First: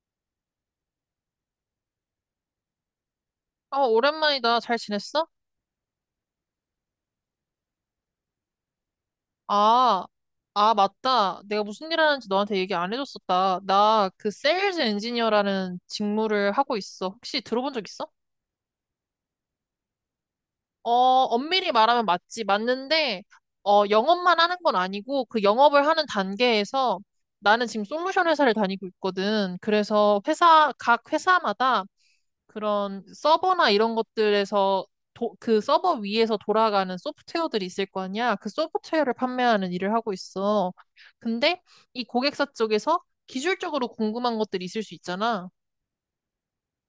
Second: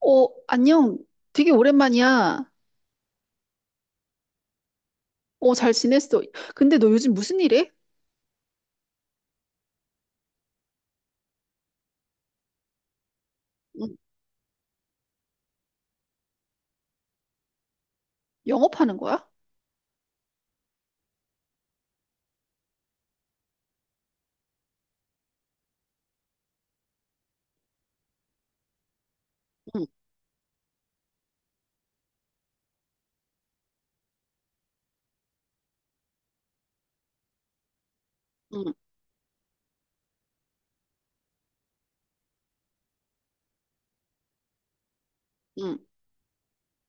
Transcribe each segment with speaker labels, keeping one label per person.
Speaker 1: 안녕. 되게 오랜만이야.
Speaker 2: 아, 오랜만이다. 잘 지냈어?
Speaker 1: 잘 지냈어. 근데 너 요즘 무슨 일 해?
Speaker 2: 아, 맞다. 내가 무슨 일 하는지 너한테 얘기 안 해줬었다.
Speaker 1: 응,
Speaker 2: 나 그 세일즈 엔지니어라는 직무를 하고 있어. 혹시 들어본 적 있어?
Speaker 1: 영업하는 거야?
Speaker 2: 어, 엄밀히 말하면 맞지. 맞는데, 영업만 하는 건 아니고, 그 영업을 하는 단계에서 나는 지금 솔루션 회사를 다니고 있거든.
Speaker 1: 응,
Speaker 2: 그래서 각 회사마다 그런 서버나 이런 것들에서 그 서버 위에서 돌아가는 소프트웨어들이 있을 거 아니야. 그
Speaker 1: 응,
Speaker 2: 소프트웨어를 판매하는 일을 하고 있어. 근데 이 고객사 쪽에서 기술적으로 궁금한 것들이 있을 수 있잖아.
Speaker 1: 응.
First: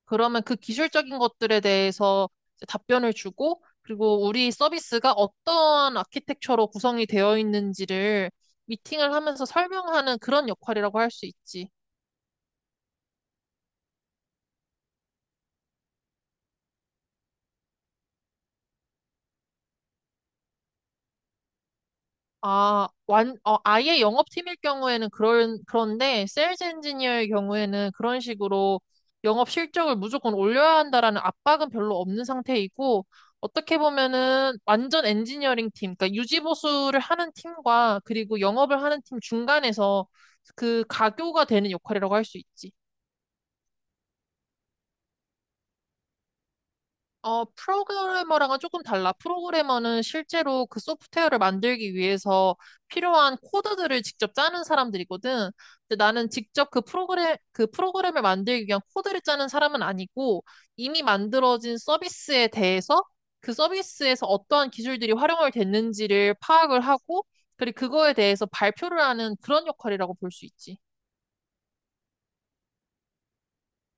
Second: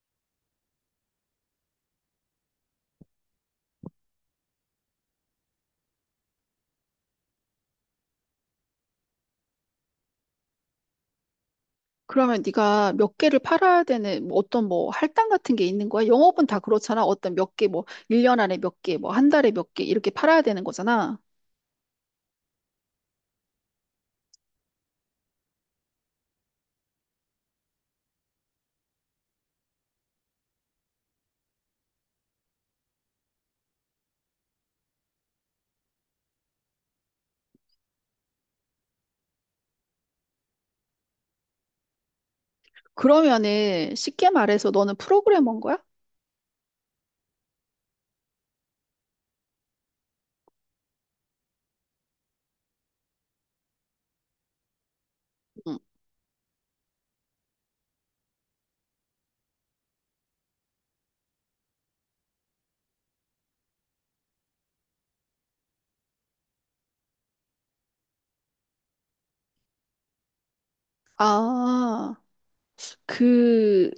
Speaker 2: 그러면 그 기술적인 것들에 대해서 이제 답변을 주고, 그리고 우리 서비스가 어떤 아키텍처로 구성이 되어 있는지를 미팅을 하면서 설명하는 그런 역할이라고 할 수 있지.
Speaker 1: 그러면 네가 몇 개를 팔아야 되는 뭐 어떤 뭐 할당 같은 게 있는 거야? 영업은 다 그렇잖아. 어떤 몇 개, 뭐 1년 안에 몇 개, 뭐 한 달에 몇 개 이렇게 팔아야 되는 거잖아.
Speaker 2: 아예 영업팀일 경우에는 그런데, 세일즈 엔지니어의 경우에는 그런 식으로 영업 실적을 무조건 올려야 한다라는 압박은 별로 없는 상태이고, 어떻게 보면은 완전 엔지니어링 팀, 그러니까 유지보수를 하는 팀과 그리고 영업을 하는 팀 중간에서 그 가교가 되는 역할이라고 할 수 있지.
Speaker 1: 그러면은 쉽게 말해서 너는 프로그래머인 거야?
Speaker 2: 어, 프로그래머랑은 조금 달라. 프로그래머는 실제로 그 소프트웨어를 만들기 위해서 필요한 코드들을 직접 짜는 사람들이거든.
Speaker 1: 응.
Speaker 2: 근데 나는 직접 그 프로그램을 만들기 위한 코드를 짜는 사람은 아니고 이미 만들어진 서비스에 대해서 그 서비스에서 어떠한 기술들이 활용을 됐는지를 파악을 하고 그리고 그거에 대해서 발표를 하는 그런 역할이라고 볼 수 있지.
Speaker 1: 아, 그,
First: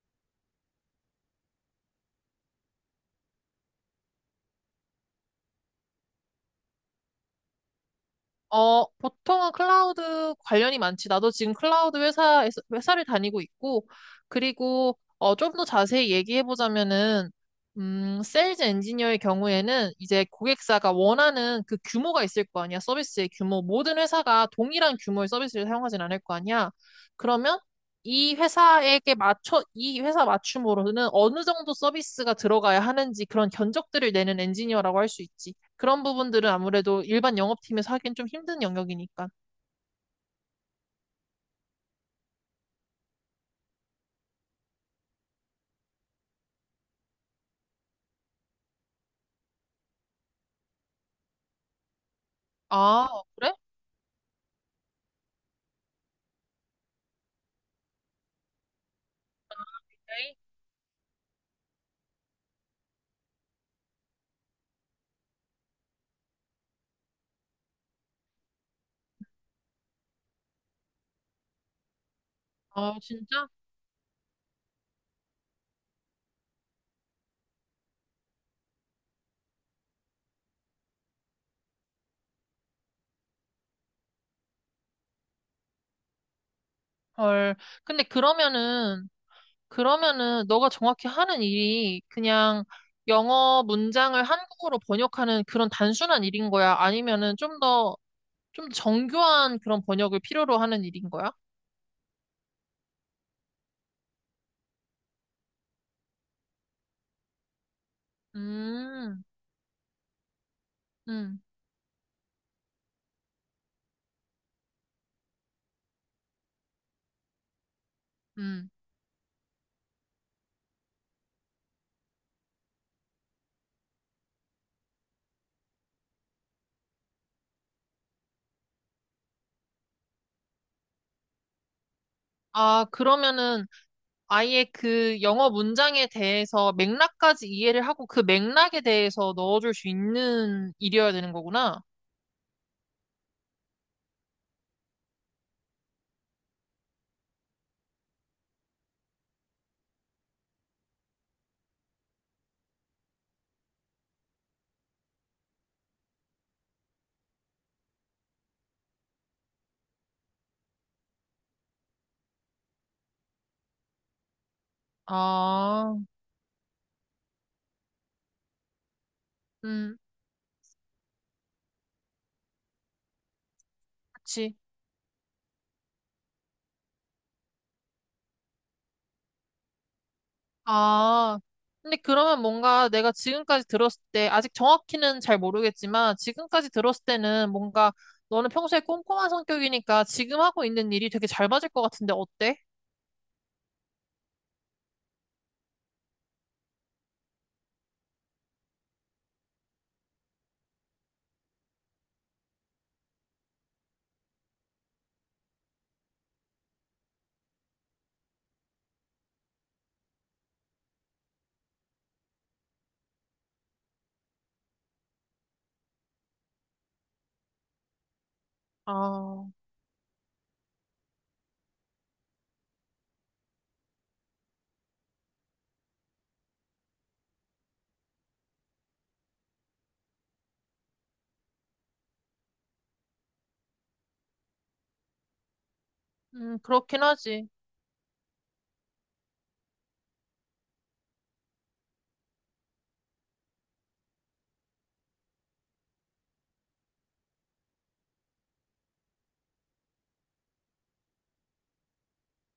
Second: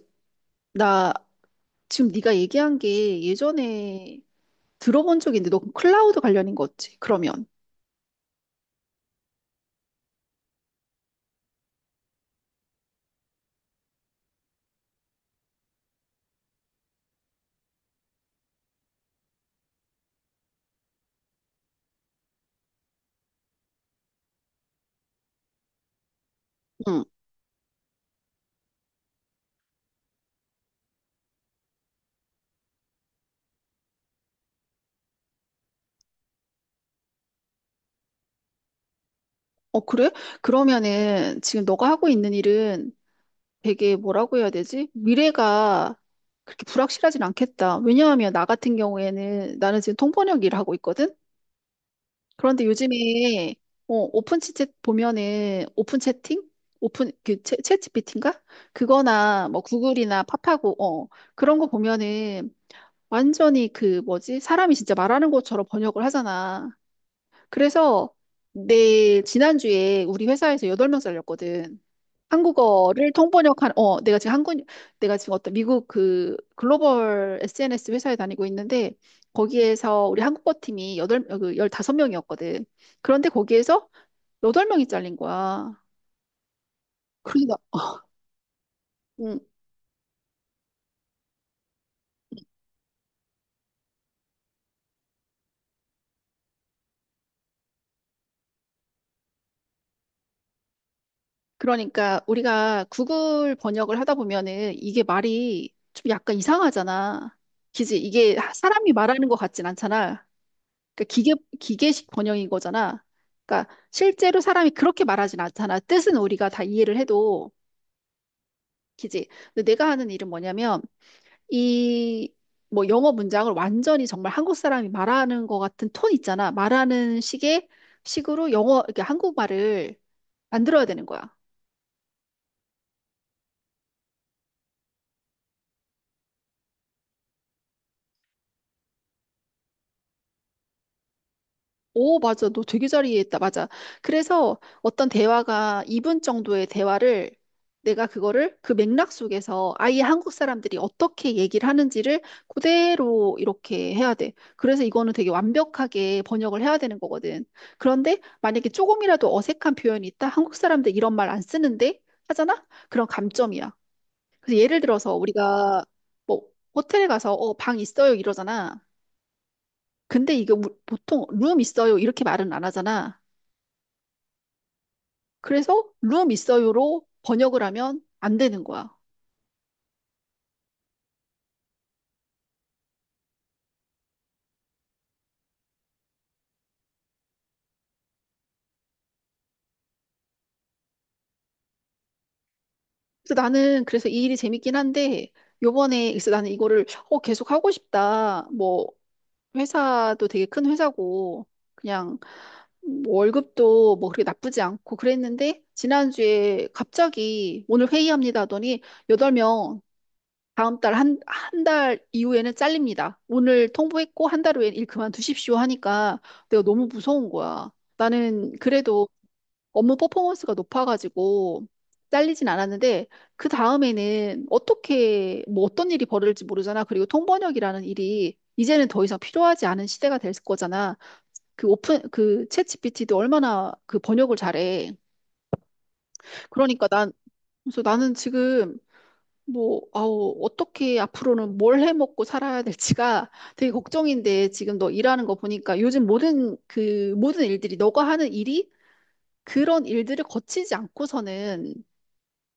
Speaker 1: 나 지금 네가 얘기한 게 예전에 들어본 적이 있는데 너 클라우드 관련인 거지? 그러면.
Speaker 2: 어, 보통은 클라우드 관련이 많지. 나도 지금 회사를 다니고 있고, 그리고, 어, 좀 더 자세히 얘기해보자면은, 세일즈 엔지니어의 경우에는 이제 고객사가 원하는 그 규모가 있을 거 아니야. 서비스의 규모. 모든 회사가 동일한 규모의 서비스를 사용하진 않을 거 아니야. 그러면 이 회사 맞춤으로는 어느 정도 서비스가 들어가야 하는지 그런 견적들을 내는 엔지니어라고 할 수 있지. 그런 부분들은 아무래도 일반 영업팀에서 하긴 좀 힘든 영역이니까.
Speaker 1: 어, 그래? 그러면은 지금 너가 하고 있는 일은 되게 뭐라고 해야 되지? 미래가 그렇게 불확실하진 않겠다. 왜냐하면 나 같은 경우에는 나는 지금 통번역 일을 하고 있거든? 그런데
Speaker 2: 아, 그래?
Speaker 1: 요즘에 오픈 채팅 보면은 오픈 채팅? 오픈 그 챗 g p 인가 그거나 뭐 구글이나
Speaker 2: 에이.
Speaker 1: 팝하고 그런 거 보면은 완전히 그 뭐지? 사람이 진짜 말하는 것처럼 번역을 하잖아. 그래서 내 지난주에 우리 회사에서 8명 잘렸거든.
Speaker 2: 아,
Speaker 1: 한국어를
Speaker 2: 진짜?
Speaker 1: 통번역한 어 내가 지금 한국 내가 지금 어떤 미국 그 글로벌 SNS 회사에 다니고 있는데 거기에서 우리 한국어 팀이 여덟 어, 그 15명이었거든. 그런데 거기에서 여덟 명이 잘린 거야.
Speaker 2: 헐.
Speaker 1: 그러니까
Speaker 2: 근데 그러면은,
Speaker 1: 음,
Speaker 2: 그러면은 너가 정확히 하는 일이 그냥 영어 문장을 한국어로 번역하는 그런 단순한 일인 거야? 좀 정교한 그런 번역을 필요로 하는 일인 거야?
Speaker 1: 그러니까 우리가 구글 번역을 하다 보면은 이게 말이 좀 약간 이상하잖아. 그지? 이게 사람이
Speaker 2: 음,
Speaker 1: 말하는 것 같진 않잖아. 그러니까
Speaker 2: 음,
Speaker 1: 기계식 번역인 거잖아. 그러니까 실제로 사람이 그렇게 말하진 않잖아. 뜻은 우리가 다 이해를 해도,
Speaker 2: 음.
Speaker 1: 그지? 근데 내가 하는 일은 뭐냐면, 이, 뭐 영어 문장을 완전히 정말 한국 사람이 말하는 것 같은 톤 있잖아. 말하는 식으로 영어, 이렇게 한국말을 만들어야 되는 거야.
Speaker 2: 아, 그러면은 아예 그 영어 문장에 대해서 맥락까지 이해를 하고 그 맥락에 대해서 넣어줄 수 있는 일이어야 되는 거구나.
Speaker 1: 오, 맞아. 너 되게 잘 이해했다. 맞아. 그래서 어떤 대화가 2분 정도의 대화를 내가 그거를 그 맥락 속에서 아예 한국 사람들이 어떻게 얘기를 하는지를 그대로 이렇게 해야 돼. 그래서 이거는 되게 완벽하게 번역을 해야 되는 거거든. 그런데 만약에 조금이라도 어색한 표현이 있다? 한국 사람들 이런 말 안 쓰는데? 하잖아? 그런 감점이야. 그래서 예를 들어서 우리가
Speaker 2: 아,
Speaker 1: 뭐 호텔에 가서 어, 방 있어요 이러잖아.
Speaker 2: 음,
Speaker 1: 근데 이게 보통 룸 있어요 이렇게 말은 안 하잖아.
Speaker 2: 그치.
Speaker 1: 그래서 룸 있어요로 번역을 하면 안 되는 거야.
Speaker 2: 아, 근데 그러면 뭔가 내가 지금까지 들었을 때, 아직 정확히는 잘 모르겠지만, 지금까지 들었을 때는 뭔가 너는 평소에 꼼꼼한 성격이니까 지금 하고 있는 일이 되게 잘 맞을 것 같은데 어때?
Speaker 1: 그래서 이 일이 재밌긴 한데 요번에 그래서 나는 이거를 계속 하고 싶다. 뭐 회사도 되게 큰 회사고 그냥 뭐 월급도 뭐 그렇게 나쁘지 않고 그랬는데 지난주에 갑자기 오늘 회의합니다 하더니 여덟 명 다음 달 한, 한 달 이후에는 잘립니다. 오늘 통보했고 한 달 후엔 일 그만두십시오 하니까 내가 너무 무서운 거야. 나는 그래도
Speaker 2: 아,
Speaker 1: 업무 퍼포먼스가 높아가지고 잘리진 않았는데 그 다음에는 어떻게 뭐 어떤 일이 벌어질지 모르잖아. 그리고 통번역이라는 일이 이제는 더 이상 필요하지 않은 시대가 될 거잖아. 그 오픈 그 챗GPT도 얼마나 그 번역을 잘해. 그러니까
Speaker 2: 그렇긴
Speaker 1: 난
Speaker 2: 하지.
Speaker 1: 그래서 나는 지금 뭐 아우 어떻게 앞으로는 뭘 해먹고 살아야 될지가 되게 걱정인데 지금 너 일하는 거 보니까 요즘 모든 그 모든 일들이 너가 하는 일이 그런 일들을 거치지 않고서는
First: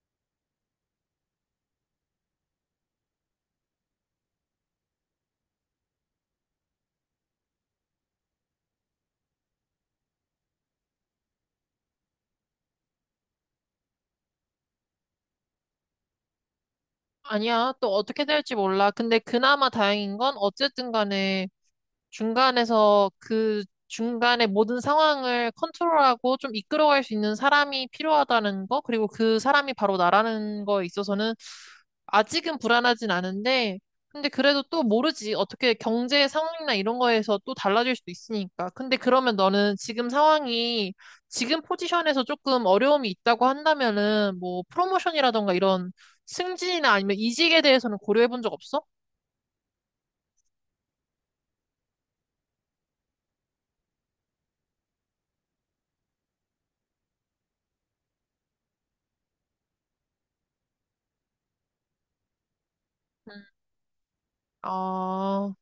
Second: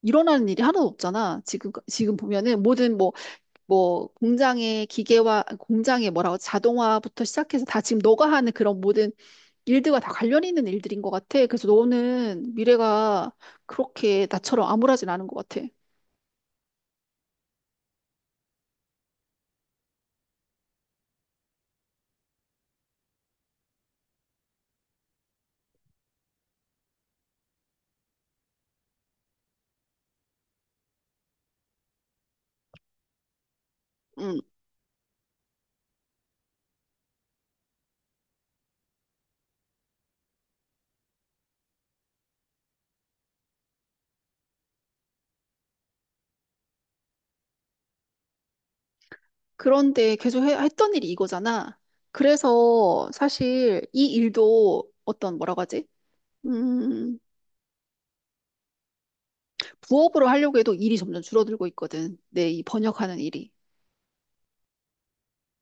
Speaker 1: 일어나는 일이 하나도 없잖아. 지금 보면은 모든 뭐 공장의 기계와 공장의 뭐라고 자동화부터 시작해서 다 지금 너가 하는 그런 모든 일들과 다 관련 있는 일들인 것 같아. 그래서 너는 미래가 그렇게 나처럼 암울하진 않은 것 같아.
Speaker 2: 아니야, 또 어떻게 될지 몰라. 근데 그나마 다행인 건 어쨌든 간에 중간에서 그 중간에 모든 상황을 컨트롤하고 좀 이끌어갈 수 있는 사람이 필요하다는 거, 그리고 그 사람이 바로 나라는 거에 있어서는 아직은 불안하진 않은데, 근데
Speaker 1: 음.
Speaker 2: 그래도 또 모르지. 어떻게 경제 상황이나 이런 거에서 또 달라질 수도 있으니까. 근데 그러면 너는 지금 상황이 지금 포지션에서 조금 어려움이 있다고 한다면은 뭐 프로모션이라던가 이런 승진이나 아니면 이직에 대해서는 고려해 본 적 없어?
Speaker 1: 그런데 계속 했던 일이 이거잖아. 그래서 사실 이 일도 어떤 뭐라고 하지? 음, 부업으로 하려고 해도 일이 점점 줄어들고 있거든. 내 이 번역하는
Speaker 2: 음.
Speaker 1: 일이.
Speaker 2: 아,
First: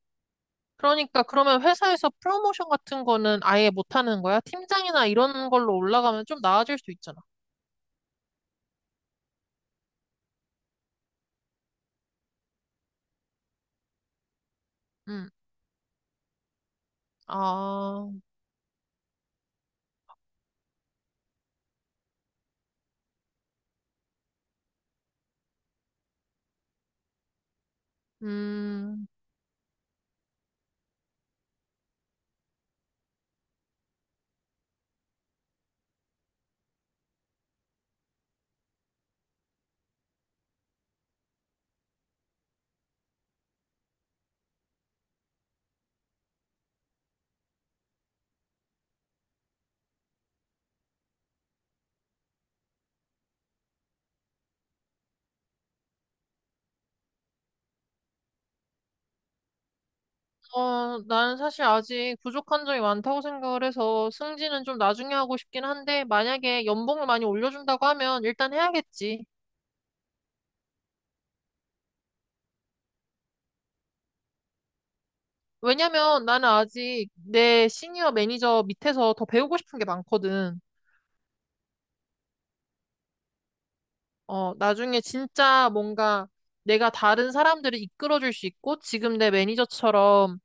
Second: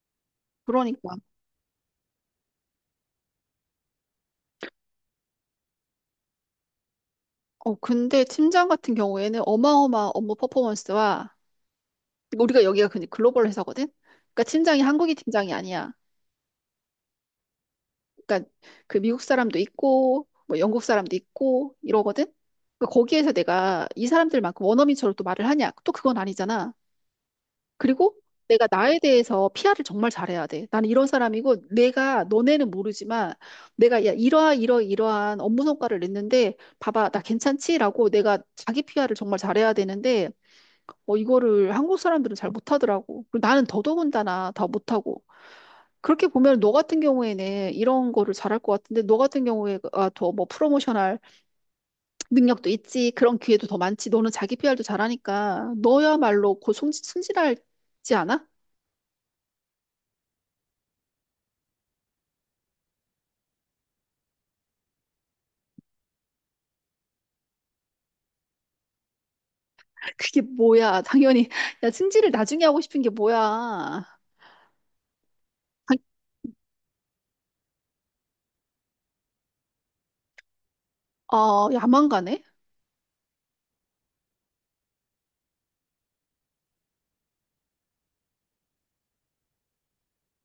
Speaker 1: 그러니까
Speaker 2: 그러니까 그러면 회사에서 프로모션 같은 거는 아예 못하는 거야? 팀장이나 이런 걸로 올라가면 좀 나아질 수 있잖아.
Speaker 1: 근데 팀장 같은 경우에는 어마어마한 업무 퍼포먼스와 우리가 여기가 그냥 글로벌 회사거든? 그러니까 팀장이 한국인
Speaker 2: 음.
Speaker 1: 팀장이 아니야.
Speaker 2: 아,
Speaker 1: 그러니까 그 미국 사람도 있고 뭐 영국 사람도 있고 이러거든? 그러니까 거기에서 내가 이 사람들만큼 원어민처럼 또 말을 하냐? 또 그건 아니잖아. 그리고 내가 나에
Speaker 2: 음,
Speaker 1: 대해서 PR을 정말 잘해야 돼. 나는 이런 사람이고 내가 너네는 모르지만 내가 야 이러하 이러 이러한 업무 성과를 냈는데 봐봐 나 괜찮지라고 내가 자기 PR을 정말 잘해야 되는데 이거를 한국 사람들은 잘 못하더라고. 그리고 나는 더더군다나 더 못하고. 그렇게 보면 너 같은 경우에는 이런 거를 잘할 것 같은데 너 같은 경우에 더뭐 프로모션할 능력도 있지 그런 기회도 더 많지 너는 자기 PR도 잘하니까 너야말로 곧 승진할지 않아?
Speaker 2: 어, 나는 사실 아직 부족한 점이 많다고 생각을 해서 승진은 좀 나중에 하고 싶긴 한데 만약에 연봉을 많이 올려준다고 하면 일단 해야겠지.
Speaker 1: 그게 뭐야 당연히 야 승진을 나중에 하고 싶은 게 뭐야 당-
Speaker 2: 왜냐면 나는 아직 내 시니어 매니저 밑에서 더 배우고 싶은 게 많거든.
Speaker 1: 야망가네?
Speaker 2: 어, 나중에 진짜 뭔가 내가 다른 사람들을 이끌어줄 수 있고 지금 내 매니저처럼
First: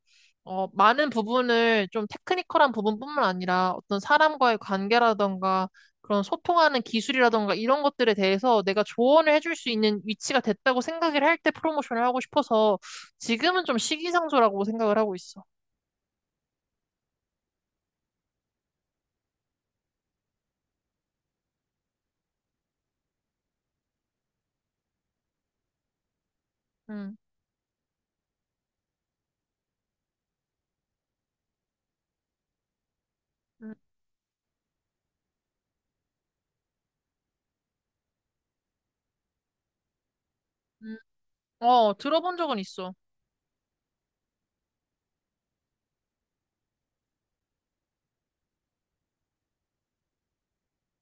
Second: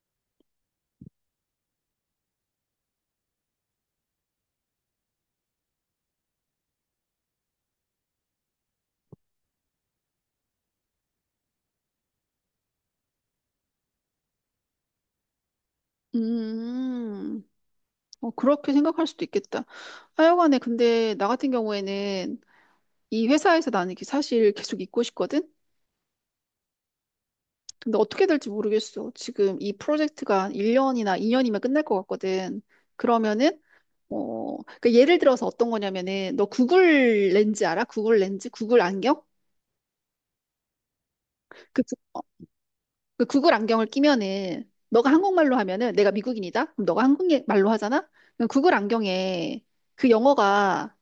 Speaker 2: 어, 많은 부분을 좀 테크니컬한 부분뿐만 아니라 어떤 사람과의 관계라던가 그런 소통하는 기술이라던가 이런 것들에 대해서 내가 조언을 해줄 수 있는 위치가 됐다고 생각을 할 때 프로모션을 하고 싶어서 지금은 좀 시기상조라고 생각을 하고 있어.
Speaker 1: 음, 그렇게 생각할 수도 있겠다. 하여간에 근데 나 같은 경우에는 이 회사에서 나는 이게 사실 계속 있고 싶거든?
Speaker 2: 음,
Speaker 1: 근데 어떻게 될지 모르겠어. 지금 이 프로젝트가 1년이나 2년이면 끝날 것 같거든. 그러면은,
Speaker 2: 음,
Speaker 1: 그 예를 들어서 어떤 거냐면은, 너 구글 렌즈 알아? 구글 렌즈? 구글 안경?
Speaker 2: 음.
Speaker 1: 그,
Speaker 2: 어,
Speaker 1: 구- 어,
Speaker 2: 들어본 적은 있어.
Speaker 1: 그 구글 안경을 끼면은, 너가 한국말로 하면은, 내가 미국인이다? 그럼 너가 한국말로 하잖아? 그럼 구글 안경에 그 영어가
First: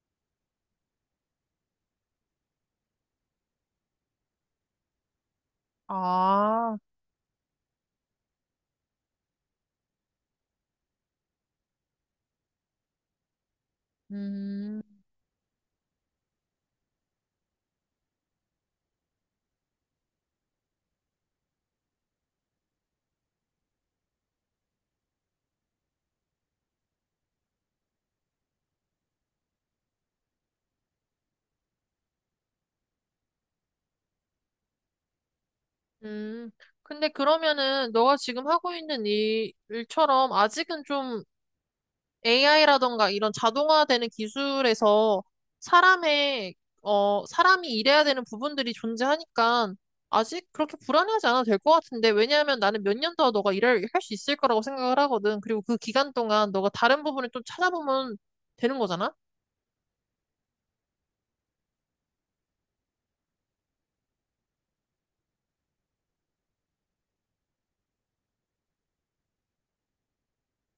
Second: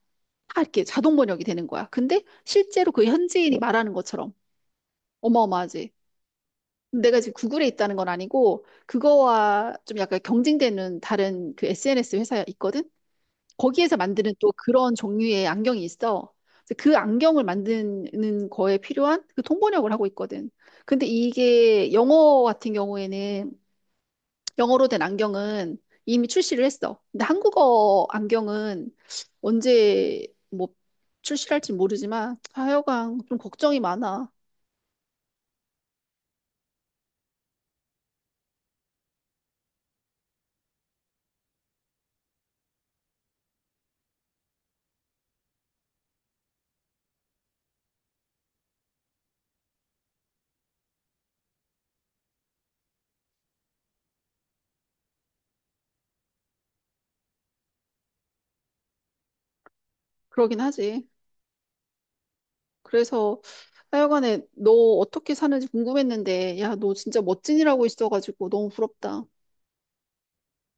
Speaker 1: 다 이렇게 자동 번역이 되는 거야. 근데 실제로 그 현지인이 말하는 것처럼 어마어마하지.
Speaker 2: 아,
Speaker 1: 내가 지금 구글에 있다는 건 아니고 그거와 좀 약간 경쟁되는 다른 그 SNS 회사가 있거든. 거기에서 만드는 또
Speaker 2: 음,
Speaker 1: 그런 종류의 안경이 있어. 그래서 그 안경을 만드는 거에 필요한 그 통번역을 하고 있거든. 근데 이게 영어 같은 경우에는 영어로 된 안경은 이미 출시를 했어. 근데 한국어 안경은 언제 뭐 출시할지 모르지만 하여간 좀 걱정이 많아.
Speaker 2: 음. 근데 그러면은 너가 지금 하고 있는 일처럼 아직은 좀 AI라던가 이런 자동화되는 기술에서 사람의, 사람이 일해야 되는 부분들이 존재하니까 아직 그렇게 불안해하지 않아도 될 것 같은데, 왜냐하면 나는 몇 년 더 너가 일을 할 수 있을 거라고 생각을 하거든. 그리고 그 기간 동안 너가 다른 부분을 좀 찾아보면 되는 거잖아?
Speaker 1: 그러긴 하지. 그래서 하여간에 너 어떻게 사는지 궁금했는데, 야, 너 진짜 멋진이라고 있어가지고 너무 부럽다.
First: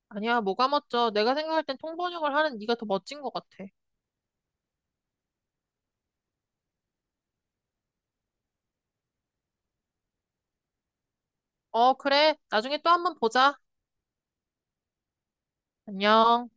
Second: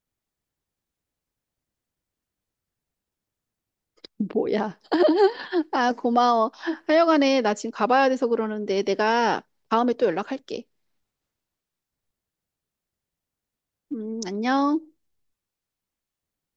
Speaker 2: 아니야, 뭐가 멋져. 내가 생각할 땐 통번역을 하는 네가 더 멋진 것 같아.
Speaker 1: 뭐야. 아, 고마워. 하여간에 나 지금 가봐야 돼서 그러는데 내가 다음에 또 연락할게.
Speaker 2: 어, 그래. 나중에 또 한번 보자.
Speaker 1: 안녕.
Speaker 2: 안녕.